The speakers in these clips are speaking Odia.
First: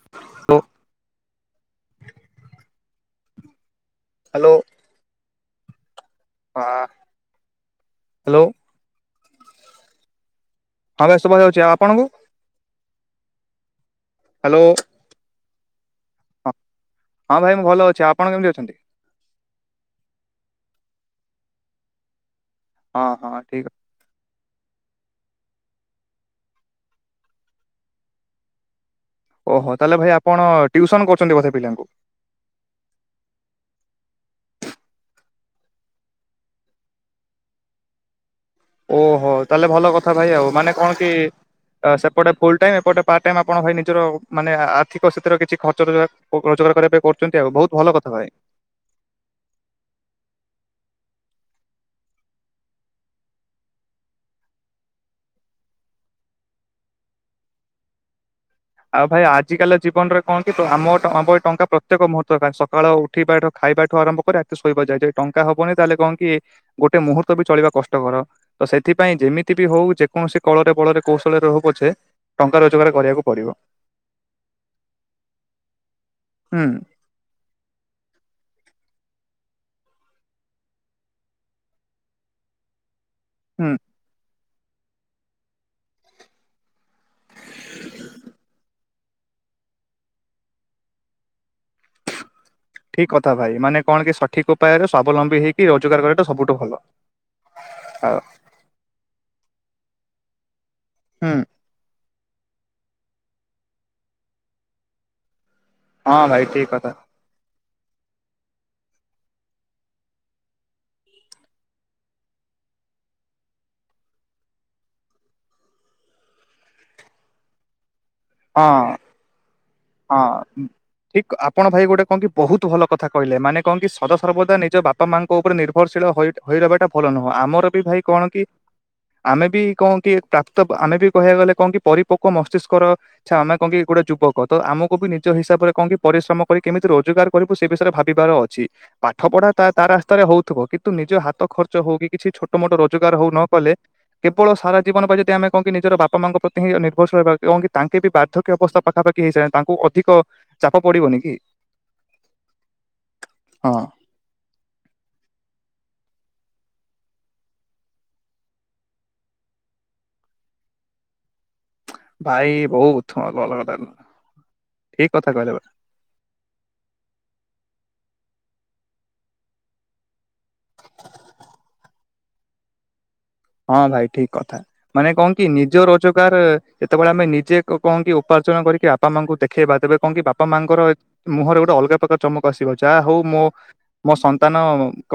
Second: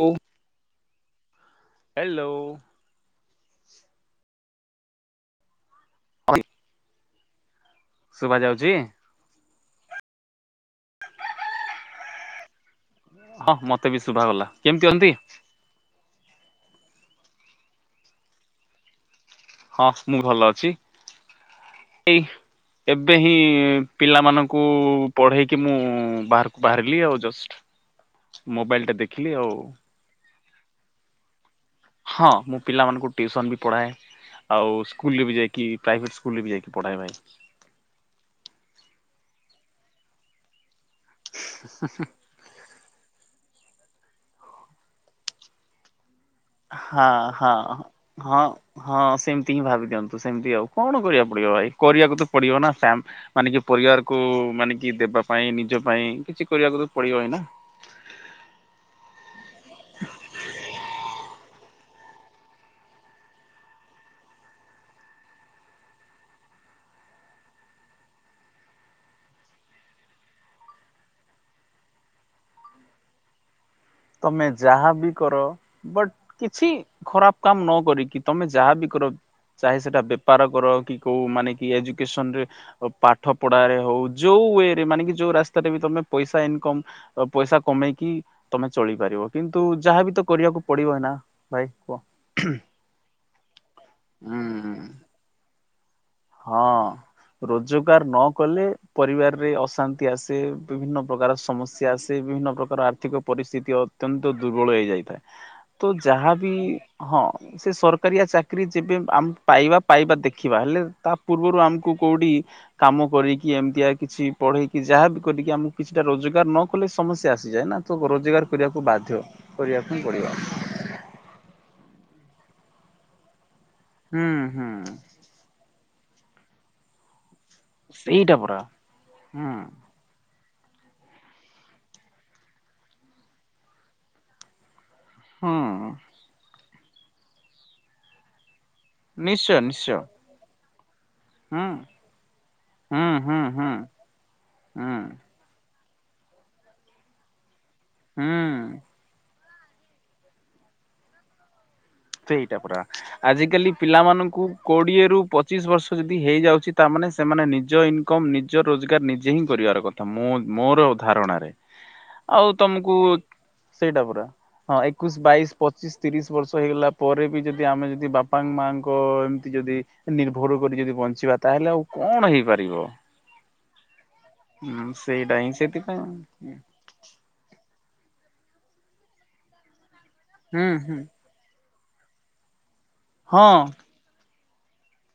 Hello hello. [inaudible] ପା ଶୁଭ ଯାଉଛି। ହଁ ଭାଇ ସୁଭା ଯାଉଚି ଆଉ ଆପଣଙ୍କୁ? ହଁ ମତେ ବି ଶୁଭା ଗଲା ହ୍ୟାଲୋ କେମତି ଅନ୍ତି। ହଁ ଭାଇ ମୁଁ ଭଲ ଅଛି ଆପଣ କେମିତି ଅଛନ୍ତି? ହଁ ମୁଁ ଭଲ ଅଛି ଏଇ ହଁ ଏବେ ହିଁ ହଁ ଠିକ୍ ଅଛି। ପିଲାମାନଙ୍କୁ ପଢେଇକି ମୁଁ ବାହାରକୁ ବାହାରିଲି ଆଉ ଜଷ୍ଟ ମୋବାଇଲ ଟା ଦେଖି ଓହୋ ତାହେଲେ ଭାଇ ଆପଣ ଟିଉସନ କରୁଚନ୍ତି ବୋଧେ ପିଲାଙ୍କୁ? ହଁ, ମୁଁ ପିଲାମାନଙ୍କୁ ଟିଉସନ୍ ବି ପଢ଼ାଏ। ଆଉ ସ୍କୁଲରେ ବି ଯାଇକି ପ୍ରାଇଭେଟ୍ ସ୍କୁଲରେ ବି ଯାଇକି ପଢ଼ାଏ ଭାଇ। ଓହୋ, ତାହେଲେ ଭଲ କଥା ଭାଇ ଆଉ। ମାନେ କଣ କି ସେପଟେ ଫୁଲ ଟାଇମ ଏପଟେ। ପାର୍ଟ ଟାଇମ୍ ଆପଣ ଭାଇ ନିଜର ମାନେ ଆର୍ଥିକ ସ୍ଥିତିର କିଛି ଖର୍ଚ ର ହଁ ହଁ। ଯା। [unintelligible] ହଁ ହଁ, ସେମିତି ହିଁ ଭାବି ଦିଅନ୍ତୁ ସେମିତି ଆଉ। କଣ କରିବାକୁ ପଡିବ ଭାଇ କରିବାକୁ ତ ପଡିବ ନା। ସ୍ୟାମ୍। ମାନେ କି ପରିବାରକୁ ମାନେ କି ଦେବା ପାଇଁ, ନିଜ ପାଇଁ କିଛି କରିବାକୁ ତ ପଡିବ ହିଁ ନା। ଆଉ ଭାଇ ଆଜିକାଲି ଜୀବନରେ କଣ କି ଆମ ଆମ ଏଇ ଟଙ୍କା ପ୍ରତ୍ୟେକ ମୁହୂର୍ତ୍ତ କ ସକାଳ ଉ। ଉଠିବାଠୁ ଖାଇବା ଠୁ ଆରମ୍ଭ କରି ରାତି ଶୋଇବା ଯାଏ ଯଦି ଟଙ୍କା ହବନି ତାହେଲେ କନ କି। ଗୋଟେ ମୁହୂର୍ତ୍ତ ବି ଚଳିବା କଷ୍ଟକର। ତ ସେଥିପାଇଁ ଯେମିତି ବି ହଉ ଯେକୌଣସି କଳରେ, ବଳରେ କୌଶଳରେ ହଉ ପଛେ। ଟଙ୍କା ରୋଜଗାର କରିଆକୁ ପଡିବ। ତମେ ଯାହା ବି କର ବଟ୍ ହୁଁ କିଛି। ଖରାପ୍ କାମ୍ ନ କରିକି ତମେ ଯାହାବି କର। ଚାହେସେଟା ବେପାର କର କି କୋଉ ମାନେ କି ଏଜୁକେସନରେ। ପାଠ ହୁଁ ପଢାରେ ହଉ। ଯୋଉ ୱରେ ମାନେ କି ଯୋଉ ରାସ୍ତାରେ ବି ତମେ ପଇସା ଇନକମ୍। ପଇସା କମେଇକି। ତମେ ଚଳିପାରିବ। କିନ୍ତୁ ଯାହାବି ତ କରିବାକୁ ପଡିବ ନା ଭାଇ କୁହ ହୁଁ। ଠିକ୍ କଥା ଭାଇ। ମାନେ କଣ କି ସଠିକ୍ ଉପାୟରେ ସ୍ୱାବଲମ୍ବି ହେଇ। ଏଇ ରୋଜଗାର କରିବା ଟା ସବୁଠୁ ହଁ ଭଲ ରୋଜଗାର ନ ଆଉ। କଲେ ପରିବାରରେ ଅଶାନ୍ତି ଆସେ, ବିଭିନ୍ନ ପ୍ରକାର ହୁଁ ସମସ୍ୟା। ଆସେ। ବିଭିନ୍ନ ପ୍ରକାର ଆର୍ଥିକ ପରିସ୍ଥିତି ଅତ୍ୟନ୍ତ ଦୁର୍ବଳ ହେଇଯାଇଥାଏ। ତୁ ହଁ ଯାହା ଭାଇ ବି ଠିକ କଥା ହଁ। ସେ ସରକାରିଆ ଚାକିରି ଯେବେ ଆମେ ପାଇବା ପାଇବା ଦେଖିବା ହେଲେ। ତା ପୂର୍ବରୁ ଆମକୁ କୋଉଠି। କାମ କରିକି ଏମିତିଆ କିଛି ପଢେଇକି ଯାହାବି କରିକି ଆମକୁ କିଛିଟା ରୋଜଗାର ନ କଲେ ସମସ୍ୟା ଆସିଯାଏ ନା। ତୁ ରୋଜଗାର କରିଆକୁ ହଁ। ବାଧ୍ୟ୍ୟ। ହଁ, ଠିକ୍ ଆପଣ ଭାଇ ଗୋଟେ କଣ କି ବହୁତ୍ ଭଲ କଥା କହିଲେ ମାନେ। କଣ କି ସଦା ହୁଁ ସର୍ବଦା ହୁଁ ନିଜ ବାପା ମା ଙ୍କ ଉପରେ ନିର୍ଭରଶୀଳ ହୋଇ ହୋଇ ରହିବାଟା ଭଲ ନୁହଁ ଆମର। ଭାଇ କଣ ସେଇଟା କି ପରା ଆମେ ହୁଁ ବି କଣ କି। ପ୍ରାପ୍ତ ଆମେ ବି କହିବାକୁ ଗଲେ କଣ କି ପରିପୋକ ମସ୍ତିଷ୍କ ର ଛା ଆମେ କଣ କି ଗୋଟେ ଯୁବକ ତ ଆମକୁ ବି। ନିଜ ହିସାବରେ କଣ ହୁଁ କି ପରିଶ୍ରମ କରି କେମିତି ରୋଜଗାର କରିବୁ ସେ ବିଷୟରେ ଭାବିବାର ଅଛି। ପାଠ ପଢା ନିଶ୍ଚୟ ତା ତା ନିଶ୍ଚୟ ରାସ୍ତାରେ ହଉଥିବ। କିନ୍ତୁ ନିଜ ହାତ ହୁଁ ଖର୍ଚ୍ଚ ହଉ କି କିଛି ଛୋଟ ମୋଟ ହୁଁ ରୋଜଗାର ହଉ ନ ହୁଁ ହୁଁ କଲେ। କେବଳ ସାରା ହୁଁ ଜୀବନ ପାଇଁ ଯଦି ଆମେ କଣ କି ନିଜର ବାପା, ମା ଙ୍କ ପ୍ରତି ହିଁ ନିର୍ଭରଶିଳ ରହିବା କଣ କି ତାଙ୍କେ ବି ବାର୍ଧକ୍ୟ ହୁଁ ଅବସ୍ଥା ପା। କେହି ଚା ତାଙ୍କୁ ଅଧିକ ଚାପ ପଡିବନି କି? ସେଇଟା ପରା ଆଜିକାଲି ହଁ ପିଲାମାନଙ୍କୁ। କୋଡ଼ିଏରୁୁ ପଚିଶ ବର୍ଷ ଯଦି ହେଇଯାଉଛି ତାମାନେ ସେମାନେ ନିଜ ଇନକମ୍ ନିଜ ରୋଜଗାର ନିଜେ ହିଁ କରିବାର କଥା। ତ ମୁଁ ମୋର ଧାରଣାରେ। ଆଉ ଭାଇ ତମୁକୁ ବହୁତ ଭଲ କଥା ସେଇଟା ପୁରା ହଁ ଠିକ ଏକୋଇଶ, କଥା କହିଲେ ଭାଇ। ବାଇଶି, ପଚିଶ୍। ତିରିଶ୍ ବର୍ଷ ହେଇଗଲା। ପରେ ବି ଯଦି ଆମେ ଯଦି ବାପାଙ୍କ, ମାଙ୍କ ଏମିତି ଯଦି ନିର୍ଭର କରି ଯଦି ବଞ୍ଚିବା ତାହାଲେ ଆଉ। କଣ ହେଇପାରିବ। ହଁ ଭାଇ ଠିକ୍ କଥା। ହୁଁ ମାନେ କଣ ସେଇଟା କି ହିଁ ନିଜ ସେଥିପାଇଁ ରୋଜଗାର୍। ଯେତେବେଳେ ଆମେ ନିଜେ କଣ କି ଉପାଚନା କରିକି ବାପା ମାଙ୍କୁ ଦେଖେଇବା ତେବେ କଣ କି ବାପା ହୁଁ ମାଙ୍କର। ହୁଁ ମୁହଁରେ ଗୋଟେ ଅଲଗା ପ୍ରକାର ଚମକ ଆସିବ, ଯାହା ହଉ ମୋ ହଁ ମୋ ସନ୍ତାନ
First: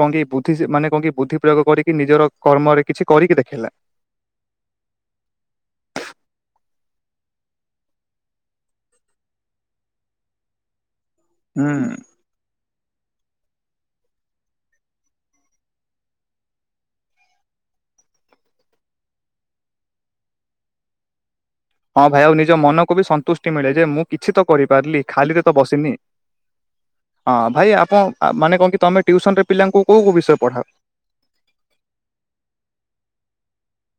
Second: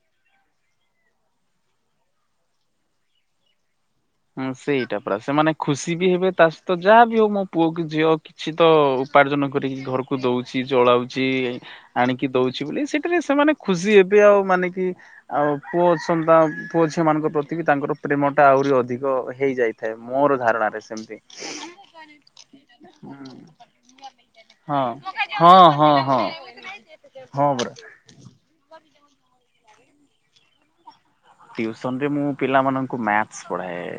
କଣ କି, ବୁଦ୍ଧି ମାନେ କଣ, ବୁଦ୍ଧି ପ୍ରୟୋଗ କରିକି ନିଜର କର୍ମରେ କିଛି କରିକି ଦେଖେଇଲା। ହୁଁ, ସେଇଟା ପରା, ସେମାନେ ଖୁସି ବି ହେବେ। ତା ସହିତ ଯାହାବି ହଉ, ମୋ ପୁଅ କି ଝିଅ କି କିଛି ତ ଉପାର୍ଜନ କରିକି ଘରକୁ ଦଉଛି, ଚଳାଉଛି ହୁଁ ଆଣିକି କି ଦଉଛି ବୋଲି ସେଠାରେ ସେମାନେ ଖୁସି ହେବେ। ଆଉ ମାନେ କି ଆଉ ପୁଅ ଅଛନ୍ତା, ପୁଅ ଝିଅ ମାନଙ୍କ ପ୍ରତି ବି ତାଙ୍କର ପ୍ରେମ ଟା ଆହୁରି ଅଧିକ ତ ହେଇ ଯାଇଥାଏ, ମୋର ଧାରଣାରେ ସେମତି। ହଁ, ଭାଇ, ଆଉ ନିଜ ମନକୁ ବି ସନ୍ତୁଷ୍ଟି ମିଳେ, ଯେ ମୁଁ କିଛି ତ ହଁ କରିପାରିଲି, ଖାଲିରେ ତ ହଁ ହଁ ବସିନି। ହଁ ହଁ ହଁ, ପରା ଭାଇ, ଆପଣ ମାନେ କଣ କି, ତମେ ଟିୟୁସନ୍‌ ରେ ପିଲାଙ୍କୁ କୋଉ କୋଉ ବିଷୟ ପଢାଅ? ଟିୟୁସନ୍ ରେ ମୁଁ ପିଲାମାନଙ୍କୁ ମ୍ୟାଥସ୍ ପଢ଼ାଏ,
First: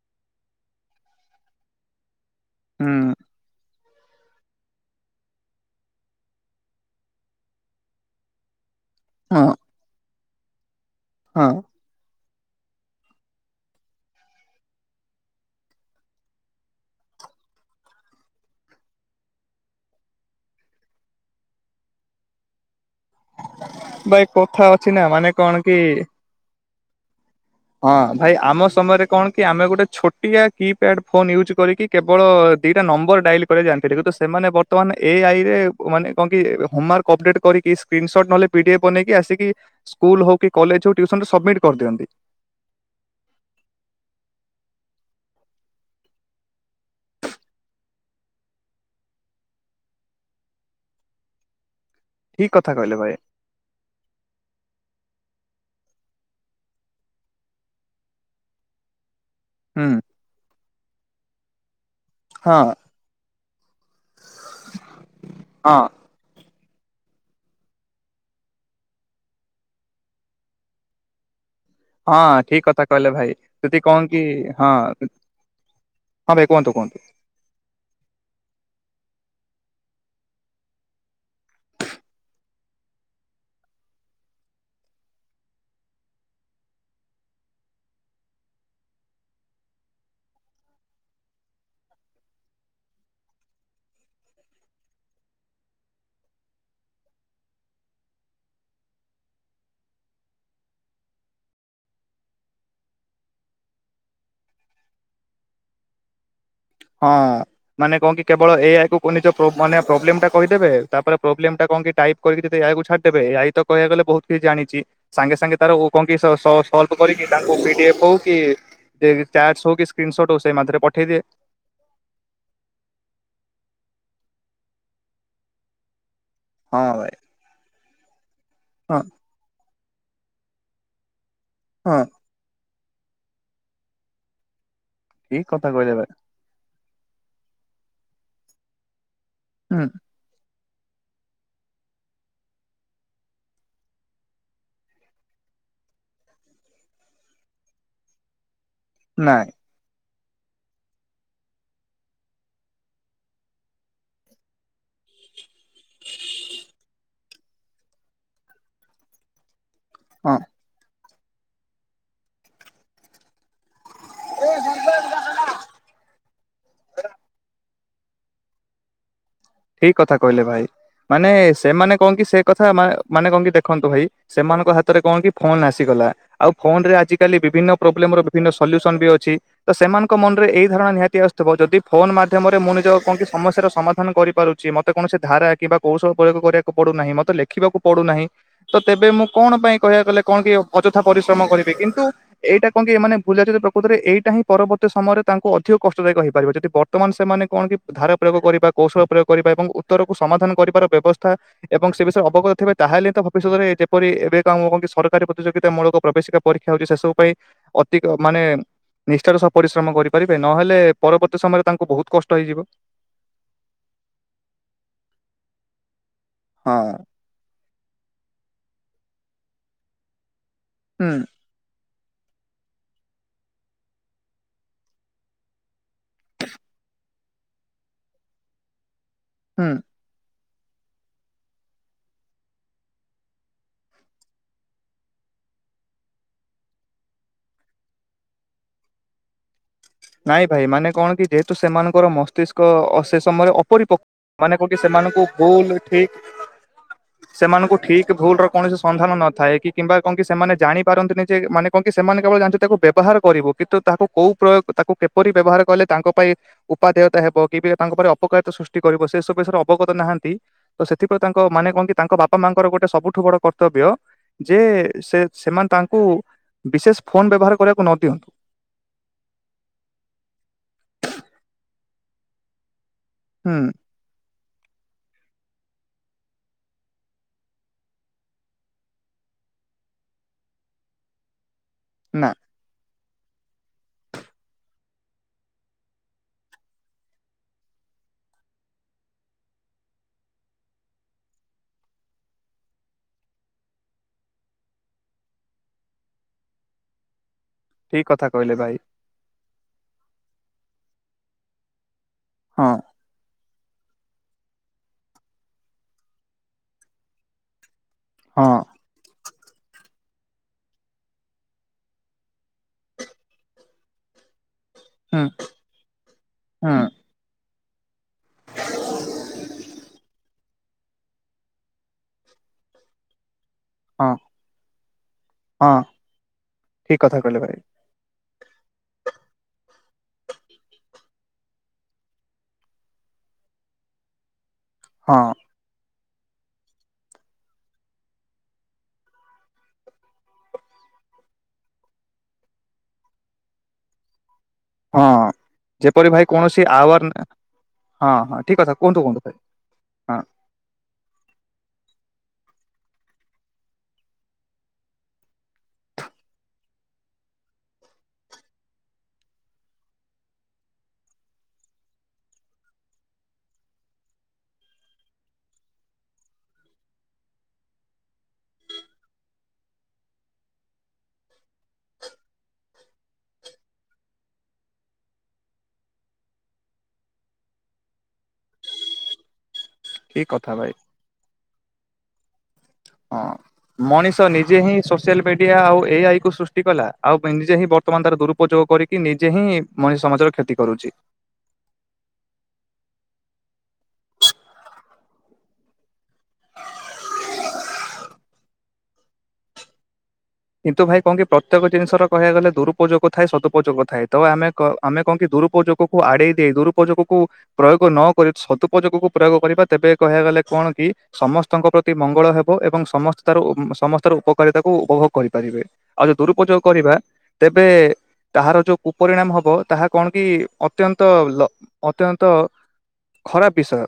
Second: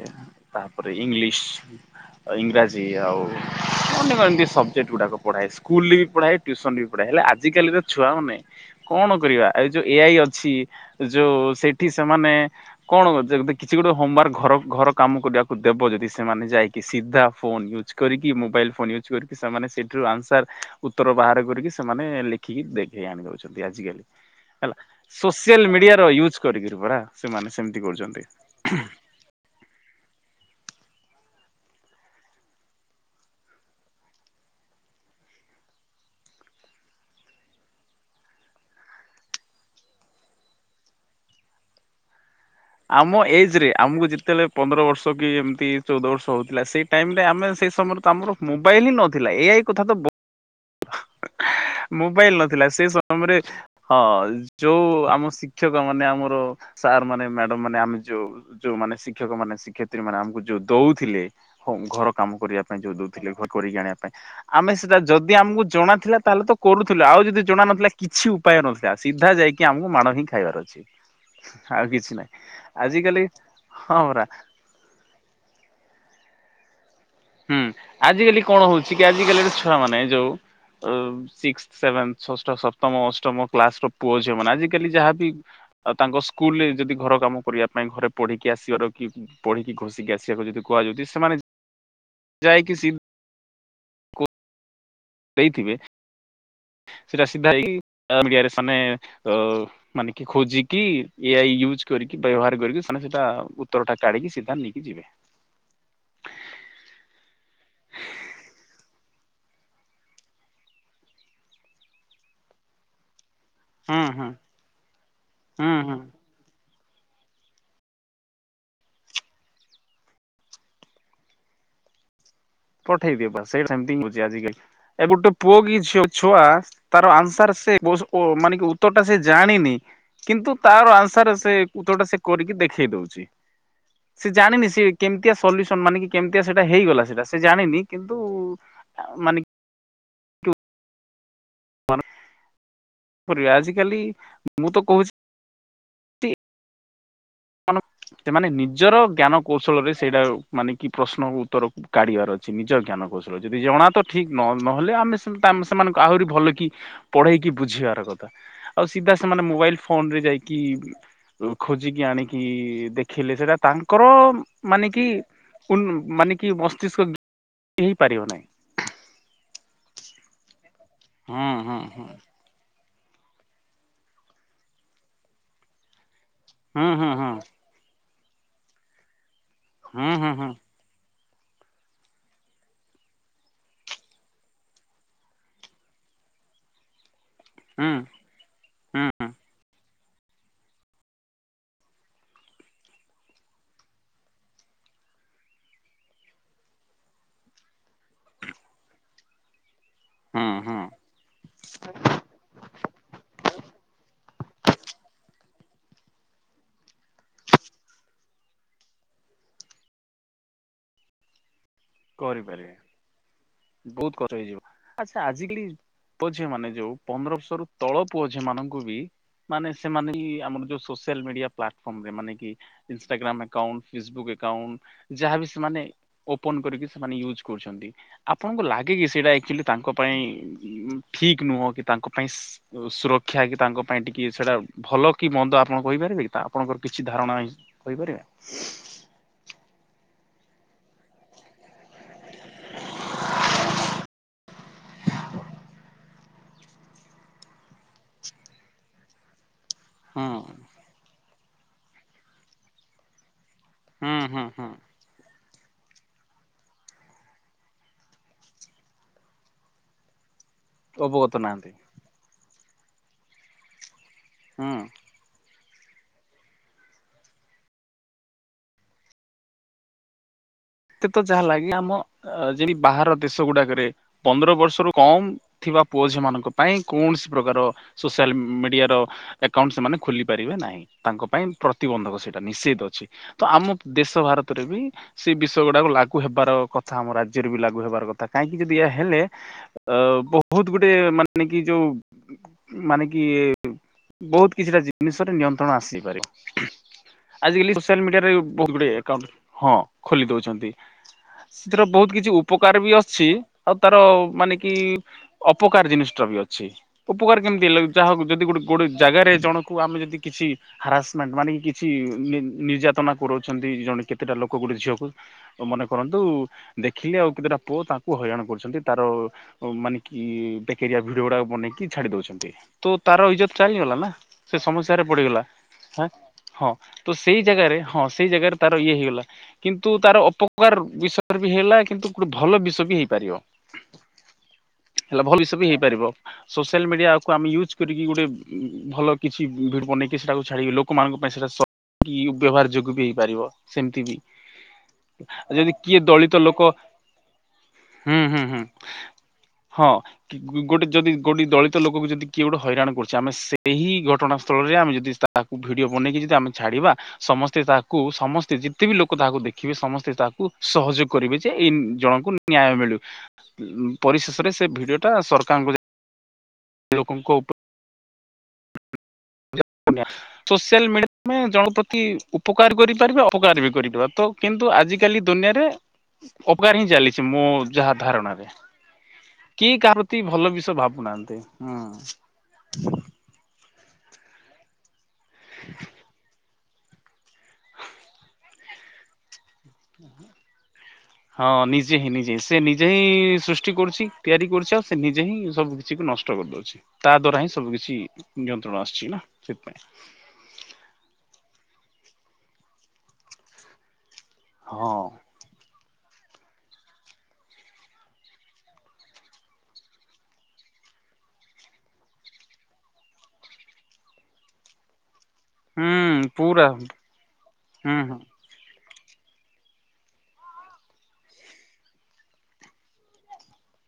ତାପରେ ଇଂଲିସ୍। ଇଂରାଜୀ ହୁଁ ଆଉ [unintelligible] ଏମିତି ସବଜେକ୍ଟ୍ ଗୁଡ଼ାକ ପଢ଼ାଏ, ସ୍କୁଲରେ ବି ପଢ଼ାଏ, ଟ୍ୟୁସନ୍‌ ବି ପଢ଼ାଏ, ହେଲେ ଆଜିକାଲି ର ଛୁଆମାନେ କଣ ହଁ କରିବା, ଏଇ ଯୋଉ ଏ ଆଇ ଅଛି, ଯୋ ହଁ ସେଠି ସେମାନେ କଣ ଯ କିଛି ଗୋଟେ ହୋମାୱାର୍କ, ଘର ଘର କାମ କରିବାକୁ ଦେବ ଯଦି, ସେମାନେ ଯାଇକି ସିଧା ଫୋନ ୟୁଜ୍ କରିକି, ମୋବାଇଲ ଫୋନ ୟୁଜ୍ କରିକି, ସେମାନେ ସେଠରୁ ଆନ୍‌ସାର୍ ଉତ୍ତର ବାହାର କରିକି, ସେମାନେ ଲେଖିକି ଦେଖେଇ ଆଣି ଦଉଛନ୍ତି। ସେମିତି ଆଜି କାଲି ଭାଇ କଥା ହେଲା, ଅଛି ନା ମାନେ କଣ ସୋସିଆଲ୍ କି ମିଡିଆର ୟୁଜ୍ କରିକରି ପରା ସେମାନେ ସେମ୍ ହଁ, ଭାଇ, ଆମ ସମୟରେ କଣ କି, ଆମେ ଗୋଟେ ଛୋ ଛୋଟିଆ କିପ୍ୟାଡ୍ ଫୋନ୍ ୟୁଜ୍ କରିକି, କେବଳ ଦିଇଟା ନମ୍ବରଡାଇଲ କରି ଜାଣିଥିଲି, କିନ୍ତୁ ସେମାନେ ବ ବର୍ତ୍ତମାନ ଏ ଆଇରେ, ମାନେ କଣ କି, ହୋମାର୍କ ଅପଡେଟ୍ କରିକି, ସ୍କ୍ରିନସଟ୍ ନହେଲେ ପି ଡି ଏଫ ବନେଇକି ଆସିକି ସ୍କୁଲ ହଉ କି, କଲେଜ ହଉ, ଟ୍ୟୁସନ୍‌ ରେ ସବମିଟ୍ କରିଦିଅନ୍ତି। ଆମ ଏଜ୍‌ ରେ, ଆମକୁ ଯେତେବେଳେ ପନ୍ଦର ବର୍ଷ କି ଏମିତି ଚଉଦ ବର୍ଷ ହଉଥିଲା, ସେଇ ଟାଇମ୍ ରେ ଆମେ ସେଇ ସମୟରେ ତ ଆମର ମୋବାଇଲ ହିଁ ନଥିଲା, ଏ ଆଇ କଥା ତ ବ ମୋବାଇଲ ଠିକ ନଥିଲା। କଥା ସେ କହିଲେ ଭାଇ ସମୟରେ ହଁ, ଯୋଉ ଆମ ଶିକ୍ଷକ ମାନେ, ଆମର ସାର୍ ମାନେ, ମ୍ୟାଡମ୍ ମାନେ, ଆମେ ଯୋଉ ଯୋଉମାନେ ଶିକ୍ଷକ ମାନେ, ହୁଁ ଶିକ୍ଷୟତ୍ରୀ ମାନେ, ଆମକୁ ଯୋଉ ଦଉଥିଲେ, ଘର କାମ ହଁ କରିବା ପାଇଁ ଯୋଉ ଦଉ ଥିଲେ ଘରୁ କରିକି ଆଣିବା ପାଇଁ। ଆମେ ସେଟା ଯଦି ଆମକୁ ହଁ ଜଣା ଥିଲା, ତାହେଲେ ତ କରୁଥିଲୁ, ଆଉ ଯଦି ଜଣା ନଥିଲା, କିଛି ଉପାୟ ନଥିଲା, ସିଧା ଯାଇକି ଆମକୁ ମାଡ଼ ହିଁ ଖାଇବାର ଅଛି। ଆଉ କିଛି ହଁ, ନାହିଁ ଠିକ୍ କଥା କହିଲେ ଆଜିକାଲି ଭାଇ। ଯଦି ହଁ କଣ କି ପରା ହଁ, ହଁ, ଭାଇ, କୁହନ୍ତୁ, କୁହନ୍ତୁ। ହୁଁ, ଆଜି କାଲି କଣ ହଉଛି କି, ଆଜିକାଲିର ଛୁଆ ମାନେ ଯୋଉ ଅ, ସିକ୍ସ, ସେଭେନ୍‌, ଷଷ୍ଠ, ସପ୍ତମ, ଅଷ୍ଟମ କ୍ଲାସ୍‌ ର ପୁଅଝିଅମାନେ ଆଜିକାଲି ଯାହାବି ଆଉ ତାଙ୍କ ସ୍କୁଲରେ ଯଦି ଘର କାମ କରିବା ପାଇଁ ଘରେ ପଢ଼ିକି ଆସିବାର କି ପଢ଼ିକି, ଘୋଷିକି ଆସିବାକୁ ଯଦି କୁହାଯାଉଛି, ସେମାନେ ଯାଇ କି ସି ଦେଇଥିବେ, ସେଟା ସିଧା ହେଇକି ମିଡିଆରେ ସେମାନେ ଅ-ଅ ମାନେ କି ଖୋଜିକି, ଏ ଆଇ ୟୁଜ୍‌ କରିକି, ବ୍ୟବହାର କରିକି, ସେମାନେ ସେଟା ଉତ୍ତର ଟା କାଢ଼ିକି ସିଧା ନେଇକି ଯିବେ। ହଁ-ଅ -ଅ। ମାନେ କନ କି, କେବଳ ଏ ଆଇ କୁ ନିଜ ପ୍ରୋ ମାନେ ପ୍ରୋବ୍ଲେମ୍ ଟା କହିଦେବେ, ତାପରେ ପ୍ରୋବ୍ଲେମ୍ ଟା କଣ କି, ଟାଇପ୍ କରିକି ଯେତେ ଏ ଆଇ କୁ ଛାଡିଦବେ, ଏ ଆଇ ତ କହିବାକୁ ହୁଁ ଗଲେ ବହୁତ ହୁଁ କିଛି ଜାଣିଛି। ସାଙ୍ଗେ ସାଙ୍ଗେ ତାର ହୁଁ ଓ ହୁଁ। କନ କିସ ସସ ସଲ୍ଭ କରିକି ତାଙ୍କୁ ପିଡିଏଫ୍ ହଉ କି, ଚାଟ୍ ହଉ କି, ସ୍କ୍ରିନ୍ସଟ୍ ହଉ, ସେଇ ମାତ୍ରେ ପଠେଇଦିଏ। ପଠେଇ ଦିଏ, ବାସ୍‌, ସେ ସେମତି ହିଁ ହଉଛି ଆଜିକାଲି। ଏ ଗୋଟେ ପୁଅ କି ଝିଅ ଛୁଆ ହଁ ତାର ଭାଇ ଆନ୍ସାର୍ ସେ, [unintelligible] ମାନେ କି ଉତ୍ତର ଟା ହଁ ସେ ଜାଣିନି, କିନ୍ତୁ ତାର ଆନ୍ସର୍ ସେ ଉତ୍ତର ହଁ ଟା ସେ କରିକି ଦେଖେଇ ଦଉଛି। ସେ ଜାଣିନି ସିଏ କେମିତିଆ ଠିକ କଥା ସଲ୍ୟୁସନ୍‌, କହିଲେ ମାନେ ଭାଇ କେମତି କେମତିଆ ସେଇଟା ହେଇଗଲା, ସେଇଟା ସେ ଜାଣିନି। କିନ୍ତୁ-ଉ-ଉ, ମାନେ ହଁ। ମର ପରି ଆଜିକାଲି ମୁଁ ତ କହୁଛି ମାନ ସେମାନେ ନିଜର ଜ୍ଞାନ ନାଇଁ କୌଶଳରେ ସେଇଟା ମାନେ କି ପ୍ରଶ୍ନ ଉତ୍ତରକୁ କାଢିବାର ଅଛି ନିଜ ଜ୍ଞାନ କୌଶଳରେ ଯଦି ଜଣା ତ ଠିକ୍ ନ ନହେଲେ ଆମେ ସେମାନଙ୍କୁ ଆହୁରି ଭଲ କି ପଢେଇକି ବୁଝିବାର କଥା ଆଉ ସିଧା ସେମାନେ ମୋବାଇଲ ଫୋନ ରେ ହଁ। ଯାଇକି ଖୋଜିକି ଆଣିକି ଦେଖିଲେ ସେଟା ତାଙ୍କର ମାନେ କି ପୁନ ମାନେ କି ମସ୍ତିଷ୍କ ହେଇପାରିବ ନାହିଁ। ଠିକ୍ କଥା କହିଲେ ଭାଇ ମାନେ ହୁଁ ହୁଁ ସେମାନେ ହୁଁ କଣ କି ସେ କଥା ମା ମାନେ କଣ କି ଦେଖନ୍ତୁ ଭାଇ ସେମାନଙ୍କ ହାତରେ କଣ କି ଫୋନ ଆସିଗଲା ଆଉ ଫୋନ ହୁଁ ରେ ଆଜିକାଲି ହୁଁ ବିଭିନ୍ନ ପ୍ରୋବ୍ଲେମ ର ବିଭିନ୍ନ ସଲ୍ୟୁସନ ବି ଅଛି ତ ସେମାନଙ୍କ ହୁଁ ହୁଁ ମନରେ ହୁଁ ଏଇ ଧାରଣା ନିହାତି ଆସୁ ଥିବ ଯଦି ଫୋନ ମାଧ୍ୟମରେ ମୁଁ ନିଜ କଣ କି ସମସ୍ୟାର ସମାଧାନ କରିି ପାରୁଛି ମତେ କୌଣସି ଧାରା କିମ୍ବା କୌଶଳ ପ୍ରୟୋଗ କରିବାକୁ ପଡୁ ନାହିଁ ମତେ ଲେଖିବାକୁ ହୁଁ ପଡୁନାହିଁ ତ ହୁଁ ତେବେ ମୁଁ କଣ ପାଇଁ କହିବାକୁ ଗଲେ କଣ କି ଅଯଥା ପରିଶ୍ରମ କରିବି କିନ୍ତୁ ଏଇଟା କଣ କି ଏମାନେ ଭୁଲ ଯାଉଛନ୍ତି ପ୍ରକୃତରେ ଏଇଟା ହିଁ ପରବର୍ତ୍ତୀ ସମୟରେ ତାଙ୍କୁ ଅଧିକ କଷ୍ଟଦାୟକ ହେଇପାରିବ ଯଦି ବର୍ ବର୍ତ୍ତମାନ ସେମାନେ କଣ କି ଧାରା ପ୍ରୟୋଗ କରିବା କୌଶଳ ପ୍ରୟୋଗ କରିବା ଏବଂ ଉତ୍ତରକୁ ହୁଁ ସମାଧାନ ହୁଁ କରିବାର ବ୍ୟବସ୍ଥା ଏବଂ ସେ ବିଷୟରେ ଅବଗତ ଥିବେ ତାହେଲେ ତ ଭବିଷ୍ୟତରେ ଯେପରି ଏବେ କଣ ଆମର କଣ କି ସରକାରୀ ପ୍ରତିଯୋଗିତାମୂଳକ ପ୍ରବେଶିକା ପରୀକ୍ଷା ହଉଛି ସେ ସବୁ ପାଇଁ ଅଧିକ ମାନେ ନିଷ୍ଠାର ସହ ପରିଶ୍ରମ କରିପାରିବେ ନହେଲେ ପରବର୍ତ୍ତୀ ସମୟରେ ତାଙ୍କୁ ବହୁତ କଷ୍ଟ ହେଇଯିବ। କରିପାରିବେ ବହୁତ ଖର୍ଚ୍ଚ ହେଇଯିବ ଆଚ୍ଛା ଆଜିକାଲି ପୁଅ ଝିଅ ମାନେ ଯୋଉ ହଁ ପନ୍ଦର ବର୍ଷରୁ ତଳ ପୁଅ ଝିଅ ମାନଙ୍କୁ ବି ମାନେ ସେମାନେ ଆମର ଯୋଉ ହୁଁ ସୋସିଆଲ ମିଡିଆ ପ୍ଲାଟଫର୍ମ ରେ ମାନେ କି ଇନ୍ଷ୍ଟାଗ୍ରାମ ଆକାଉଣ୍ଟ ଫେସବୁକ୍ ଆକାଉଣ୍ଟ ଯାହାବି ସେମାନେ ଓପନ କରିକି ସେମାନେ ୟୁଜ କରୁଛନ୍ତି ଆପଣଙ୍କୁ ଲାଗେ କି ସେଇଟା ଆକ୍ଚଲି ହୁଁ ତାଙ୍କ ପାଇଁ ଠିକ୍ ନୁହଁ କି ତାଙ୍କ ପାଇଁ ସ ସୁରକ୍ଷା କି ତାଙ୍କ ପାଇଁ ଟିକେ ସେଇଟା ଭଲ କି ମନ୍ଦ ଆପଣ କହିପାରିବେ କି ତା ଆପଣଙ୍କର କିଛି ଧାରଣା କହିପାରିବେ? ନାଇଁ ଭାଇ ମାନେ କଣ କି ଯେହେତୁ ସେମାନଙ୍କର ମସ୍ତିଷ୍କ ଅଶେଷ ସମୟରେ ଅପରିପକ୍ଷ ମାନେ କୋଉଠି ସେମାନଙ୍କୁ ଭୁଲ ଠିକ ସେମାନଙ୍କୁ ଠିକ ଭୁଲ ର କୌଣସି ସନ୍ଧାନ ନଥାଏ କି କିମ୍ବା କଣ କି ହୁଁ ସେମାନେ ଜାଣି ପାରନ୍ତିନି ଯେ ମାନେ କଣ କି ସେମାନେ କେବଳ ଜାଣିଛନ୍ତି ତାକୁ ବ୍ୟବହାର କରିବୁ କିନ୍ତୁ ତାହାକୁ ହୁଁ କୋଉ ହୁଁ ହୁଁ ପ୍ରୟୋଗ ତାକୁ କିପରି ବ୍ୟବହାର କଲେ ତାଙ୍କ ପାଇଁ ଉପାଦେୟତା ହେବ କିବେ ତାଙ୍କ ଉପରେ ଅପକାରିତା ସୃଷ୍ଟି କରିବ ସେ ସବୁ ବିଷୟରେ ଅବଗତ ନାହାନ୍ତି। ତ ସେଥିପ୍ରତି ଅବଗତ ତାଙ୍କ ନାହାନ୍ତି ମାନେ କଣ କି ତାଙ୍କ ବାପା ମାଙ୍କର ଗୋଟେ ସବୁଠୁ ବଡ କର୍ତ୍ତବ୍ୟ ଯେ ହୁଁ। ସେ ସେମାନେ ତାଙ୍କୁ ବିଶେଷ ଫୋନ ବ୍ୟବହାର କରିବାକୁ ନ ଦିଅନ୍ତୁ। ଏତେ ତ ଯାହା ଲାଗେ ଆମ ଯି ବାହାର ଦେଶ ହୁଁ ଗୁଡାକରେ ପନ୍ଦର ବର୍ଷରୁ କମ୍ ଥିବା ପୁଅ ଝିଅ ମାନଙ୍କ ପାଇଁ କୌଣସି ପ୍ରକାର ସୋସିଆଲ ମିଡିଆର ଏକାଉଣ୍ଟ ସେମାନେ ଖୋଲି ପାରିବେ ନାହିଁ ତାଙ୍କ ପାଇଁ ପ୍ରତିବନ୍ଧକ ନା ସେଇଟା ନିଷେଧ ଅଛି ତ ଆମ ଦେଶ ଭାରତରେ ବି ସେ ବିଷ ଗୁଡାକ ଲାଗୁ ହେବାର କଥା ଆମ ରାଜ୍ୟରେ ବି ଲାଗୁ ହେବାର କଥା କାହିଁକି ଯଦି ଏହା ହେଲେ ଅ ବହୁତ ଗୁଡେ ମାନେ କି ଯୋଉ ମାନେ କି ବହୁତ କିଛିଟା ଜିନିଷରେ ନିୟନ୍ତ୍ରଣ ଆସିପାରେ ଆଜାକାଲି ସୋସିଆଲ ଠିକ କଥା ମିଡିଆରେ କହିଲେ ବହୁତ ଭାଇ ଗୁଡେ ଏକାଉଣ୍ଟ ହଁ ଖୋଲି ଦଉ ଛନ୍ତି ସେଥିର ବହୁତ କିଛି ହଁ ଉପକାର ବି ଅଛି ଆଉ ତାର ମାନେ କି ଅପକାର ଜିନିଷ ଟା ବି ଅଛି ଉପକାର କେମିତି ହେଲା ଯାହାକୁ ଯଦି ହଁ ଗୋଟେ ଗୋଟେ ଜାଗାରେ ଜଣକୁ ଆମେ ଯଦି କିଛି ହାରାସମେଣ୍ଟ ମାନେ କି କିଛି ନିର୍ଯାତନା କରଉଛନ୍ତି ଜଣେ କେତେଟା ଲୋକ ଗୋଟେ ଝିଅକୁ ହୁଁ ମନେ କରନ୍ତୁ ହୁଁ ଦେଖିଲି ଆଉ କେତେଟା ପୁଅ ତା କୁ ହଇରାଣ କରୁଛନ୍ତି ତାର ମାନେ କି ବେକରିଆ ଭିଡିଓରା ବନେଇକି ଛାଡି ଦଉଚନ୍ତି। ତୁ ତାର ଇଜ୍ଜତ ଚାଲିଗଲା ନା ହଁ ସେ ସମସ୍ୟରେ ପଡିଗଲା। ହଁ ଆଁ ହଁ ଠିକ ତୁ କଥା ସେଇ କହିଲେ ଭାଇ ଜାଗାରେ ହଁ ସେଇ ଜାଗାରେ ତାର ଇଏ ହେଇଗଲା। ତୁ ତାର ଅପକାର ବିଷୟରେ ବି ହେଲା କିନ୍ତୁ ଗୋଟେ ଭଲ ବିଷୟ ବି ହେଇପାରିବ। ହଁ। ହେଲେ ଭଲ ବି ସବୁ ହେଇପାରିବ। ସୋସିଆଲ ମିଡିଆକୁ ଆମେ ୟୁଜ କରିକି ଗୋଟେ ଭଲ କିଛି ଭିଡି ବନେଇକି ଛାଡି ଲୋକ। ଲୋକମାନଙ୍କ ପାଇସାଟା ସକି ବ୍ୟବହାର ଯୋଗ ବି ହେଇପାରିବ ସେମିତି ବି? ହଁ ଯଦି କିଏ ଯେପରି ଭାଇ ଦଳିତ କୌଣସି ଲୋକ ଆୱାର ହଁ ହୁଁ ହଁ ହୁଁ ଠିକ ହୁଁ। କଥା କୁହନ୍ତୁ କୁହନ୍ତୁ ଭାଇ ହଁ। ଗୋଟେ ଯଦି ଗୋଟେ ଦଳିତ ଲୋକକୁ ଯଦି କିଏ ଗୋଟେ ହଇରାଣ କରୁଚି ଆମେ ସେହି ଘଟଣାସ୍ଥଳରେ ଆମେ ଯଦି ସ୍ତା ତାକୁ ଭିଡିଓ ବନେଇକି ଯଦି ଆମେ ଛାଡିବା ସମସ୍ତେ ତାକୁ ସମସ୍ତେ ଯେତେ ବି ଲୋକ ତାହାକୁ ଦେ ଦେଖିବେ ସମସ୍ତେ ତାକୁ ସହଯୋଗ କରିବେ ଯେ ଏଇ ଜଣଙ୍କୁ ନ୍ୟାୟ ମିଳୁ। ପରିଶେଷରେ ସେ ଭିଡିଓ ଟା ସରକାରଙ୍କୁ ଯାଇ ଲୋକଙ୍କ ଉପ ଜାପନିୟାସୋସିଆଲ ମିଡିଆ ପାଇଁ ଜଣ ପ୍ରତି ଉପକାର କରିପାରିବେ ଅପକାର କରିପାରିବ ତ କିନ୍ତୁ ଆଜିକାଲି ଦୁନିଆରେ? ଅପକାର ହିଁ ଚାଲିଛି ମୋ ଯାହା ଧାରଣାରେ। କିଏ କାହା ପ୍ରତି ଠିକ କଥା ଭଲ ଭାଇ ବିଷୟ ଭାବୁନାହାନ୍ତି ହଁ। ହଁ ମଣିଷ ନିଜେ ହିଁ ସୋସିଆଲ ମିଡିଆ ଆଉ ଏଇ ଆଇ କୁ ସୃଷ୍ଟି କି କଲା ଆଉ ବେନିଜେ ହିଁ ବର୍ତ୍ତମାନ ତାର ଦୁରୁପଯୋଗ କରିକି ନିଜେ ହିଁ ମଣିଷ ସମାଜର କ୍ଷତି କରୁଚି। ହଁ ନିଜେ ହିଁ ନିଜେ ହଁ ସେ ନିଜେ ହିଁ ସୃଷ୍ଟି କରୁଛି ତିଆରି କରୁଛି ଆଉ ସେ ନିଜେ ହିଁ ସବୁ କିଛି ନଷ୍ଟ ଷ୍ଟ କରିଦଉଛି ତାତ ନାହିଁ ସବୁ କିଛି ନିୟନ୍ତ୍ରଣ ଆସୁଛି ନା ସେଥିପାଇଁ। କିନ୍ତୁ ଭାଇ କଣ କି ପ୍ରତ୍ୟେକ ଜିନିଷ ର କହିବା ଗଲେ ଦୁରୁପଯୋଗ ଥାଏ ସଦୁପଯୋଗ ଥାଏ ତ ଆମେ କ ଆମେ ହଁ କଣ କି ଦୁରୁପଯୋଗକୁ ଆଡେଇ ଦେଇ ଦୁରୁପଯୋଗକୁ ପ୍ରୟୋଗ ନ କରି ସଦୁପଯୋଗକୁ ପ୍ରୟୋଗ କରିବା ତେବେ କହିବା ଗଲେ କଣ କି? ସମସ୍ତଙ୍କ ପ୍ରତି ମଙ୍ଗଳ ହେବ ଏବଂ ସମସ୍ତ ତାର ସମସ୍ତାର ଉପକାରିତାକୁ ଉପଭୋଗ କରିବେ ଆଉ ଯଦି ହୁଁ ଦୁରୁପଯୋଗ ପୁରା କରିବା ତେବେ ହୁଁ ହୁଁ ତାହାରଯୋଉ କୁପରିଣାମହବ ତାହା କଣକି ଅତ୍ୟନ୍ତ ଲ ଅତ୍ୟନ୍ତ ଖରାପ ବିଷୟ।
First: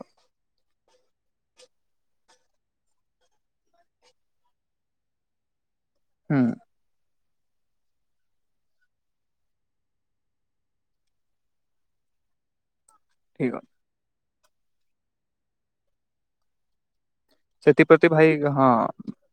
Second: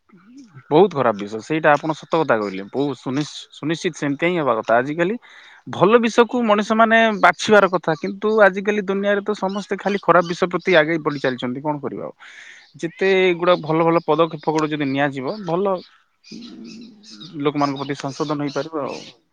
ବହୁତ ଖରାପବିଷୟ ସେଇଟା ଆପଣ ସତକଥା କହିଲେ ବହୁତ ସୁନି ସୁନିଶ୍ଚିତ ସେମିତିହିଁ ହବାକଥା ଆଜିିକାଲି ହୁଁ ଭଲବିଷୟକୁୁ ମଣିଷ ସେମାନେ ବାଛିବାର କଥା କିନ୍ତୁ ଆଜିକାଲି ଦୁନିଆରେ ତ ସମସ୍ତେ ଖାଲି ଖରାପ ବିଷୟ ପ୍ରତି ଆଗେଇ ବଢ଼ି ଚାଲିଚନ୍ତି କଣ କରିବା ଆଉ। ଯେତେ ଠିକ ଏଗୁଡା ଅଛି। ଭଲ ଭଲ ପଦକ୍ଷେପ ଗୁଡା ଯଦି ନିଆଯିବ ଭଲ। [unintelligible] ସେଥିପ୍ରତି ଭାଇ ସଂଶୋଧନ ହଁ ହେଇପାରିବ ଆଉ।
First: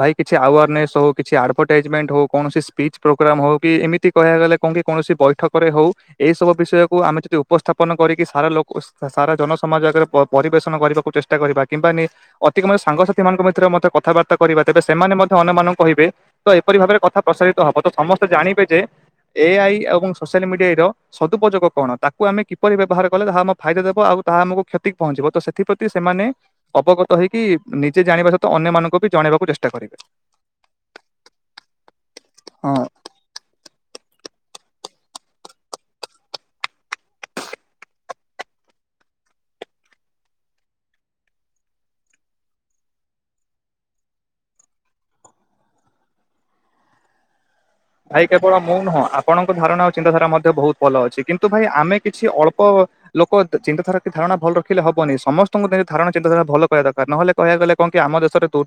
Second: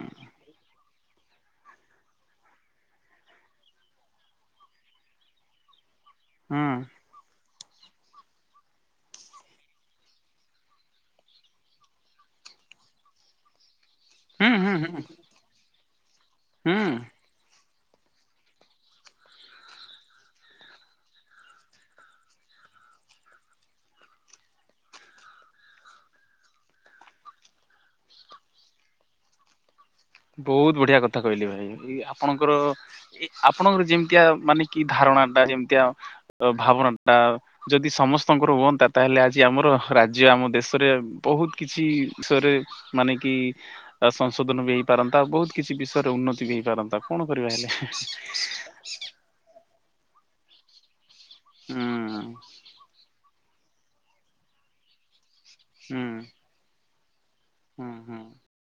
ଭାଇ କିଛି ଆୱାର ନେସ ହଉ। କିଛି ଆଡଭରଟାଇଜମେଣ୍ଟହଉ କୌଣସି ସ୍ପିଚପ୍ରୋଗ୍ରାମହଉ କି ଏମିତି କହିବାକୁ ଗଲେ କଣ କି କୌଣସି ବୈଠକରେହଉ। ଏଇସବୁ ହୁଁ ବିଷୟକୁ ଆମେଯଦୁ। ଉପସ୍ଥାପନ କରିକି ସାରାଲୋକ ସାରାଜନ ସମାଜ ଆଗରେ ପରିବେଷଣ କରିବାକୁ ଚେଷ୍ଟା କରିବା କିମ୍ବା ନେ ଅତିକମ ରେ ସାଙ୍ଗସାଥି ମାନଙ୍କ ଭିତରେ ମଧ୍ୟ କଥାବାର୍ତ୍ତା ହୁଁ କରିବା ହୁଁ ତେବେ ହୁଁ ସେମାନେ ମଧ୍ୟ ଅନ୍ୟମାନଙ୍କୁ କହିବେ ତ ଏପରି ହୁଁ ଭାବରେ କଥା। ପ୍ରସାରିତ ହବ ତ ସମସ୍ତେ ଜାଣିବେ ଯେ ଏଆଇ ଏବଂ ସୋସିଆଲମିଡିଆଇର। ସଦୁପଯୋଗ କଣ ତାକୁ ଆମେ କିପରିବ୍ୟବହାର କଲେ ତାହା ଆମ ଫାଇଦା ଦେବ ଆଉ ତାହା ଆମକୁ କ୍ଷତି ପହଞ୍ଚିବ ତ ସେଥିପ୍ରତି ସେମାନେ ଅବଗତହେଇକି ନିଜେ ଜାଣିବା ସହିତ ଅନ୍ୟ ମାନଙ୍କୁ ବି ଜଣେଇବାକୁ ଚେଷ୍ଟା କରିବେ। ବହୁତ ବଢିଆକଥା କହିଲେ ଭାଇ ଏ ଆପଣଙ୍କର। ହଁ। ଏ ଆପଣଙ୍କର ଯେମିତିଆ ମାନେ କି ଧାରଣା ଟା ଯେମିତିଆ ଭାବନାଟା ଯଦି ସମସ୍ତଙ୍କର ହୁଅନ୍ତା ତାହେଲେ ଆଜି ଆମର ରାଜ୍ୟ ଆମଦେଶରେ ବହୁ କିଛି ବିଷୟରେ। ମାନେ କି ସଂଶୋଧନ ବି ପାରନ୍ତା ଆଉ ବହୁତ କିଛି ବିଷୟରେ ଉନ୍ନତି ବି ହୋଇଇପାରନ୍ତା କଣ କରିବା ହେଲେ। ଭାଇ କେବଳ ମୁଁ ନୁହଁ ଆପଣଙ୍କ ଧାରଣା ଆଉ ଚିନ୍ତାଧାରା ମଧ୍ୟ ବହୁତଭଲ ଅଛି। କିନ୍ତୁ ଭାଇ ହୁଁ ଆମେକିଛି ଅଳ୍ପଲୋକ ଚିନ୍ତାଧାରା କିି ଧାରଣା ଭଲ ରଖିଲେ ହବନି ସମସ୍ତ ସମସ୍ତଙ୍କ ହୁଁ ଧାରଣା ଚିନ୍ତାଧାର ଭଲକରିବା ଦରକାର ନହଲେ କହିବାକୁ ଗଲେ ହୁଁ କଣକି ଆମ ହୁଁ ଦେଶରେ ତୁ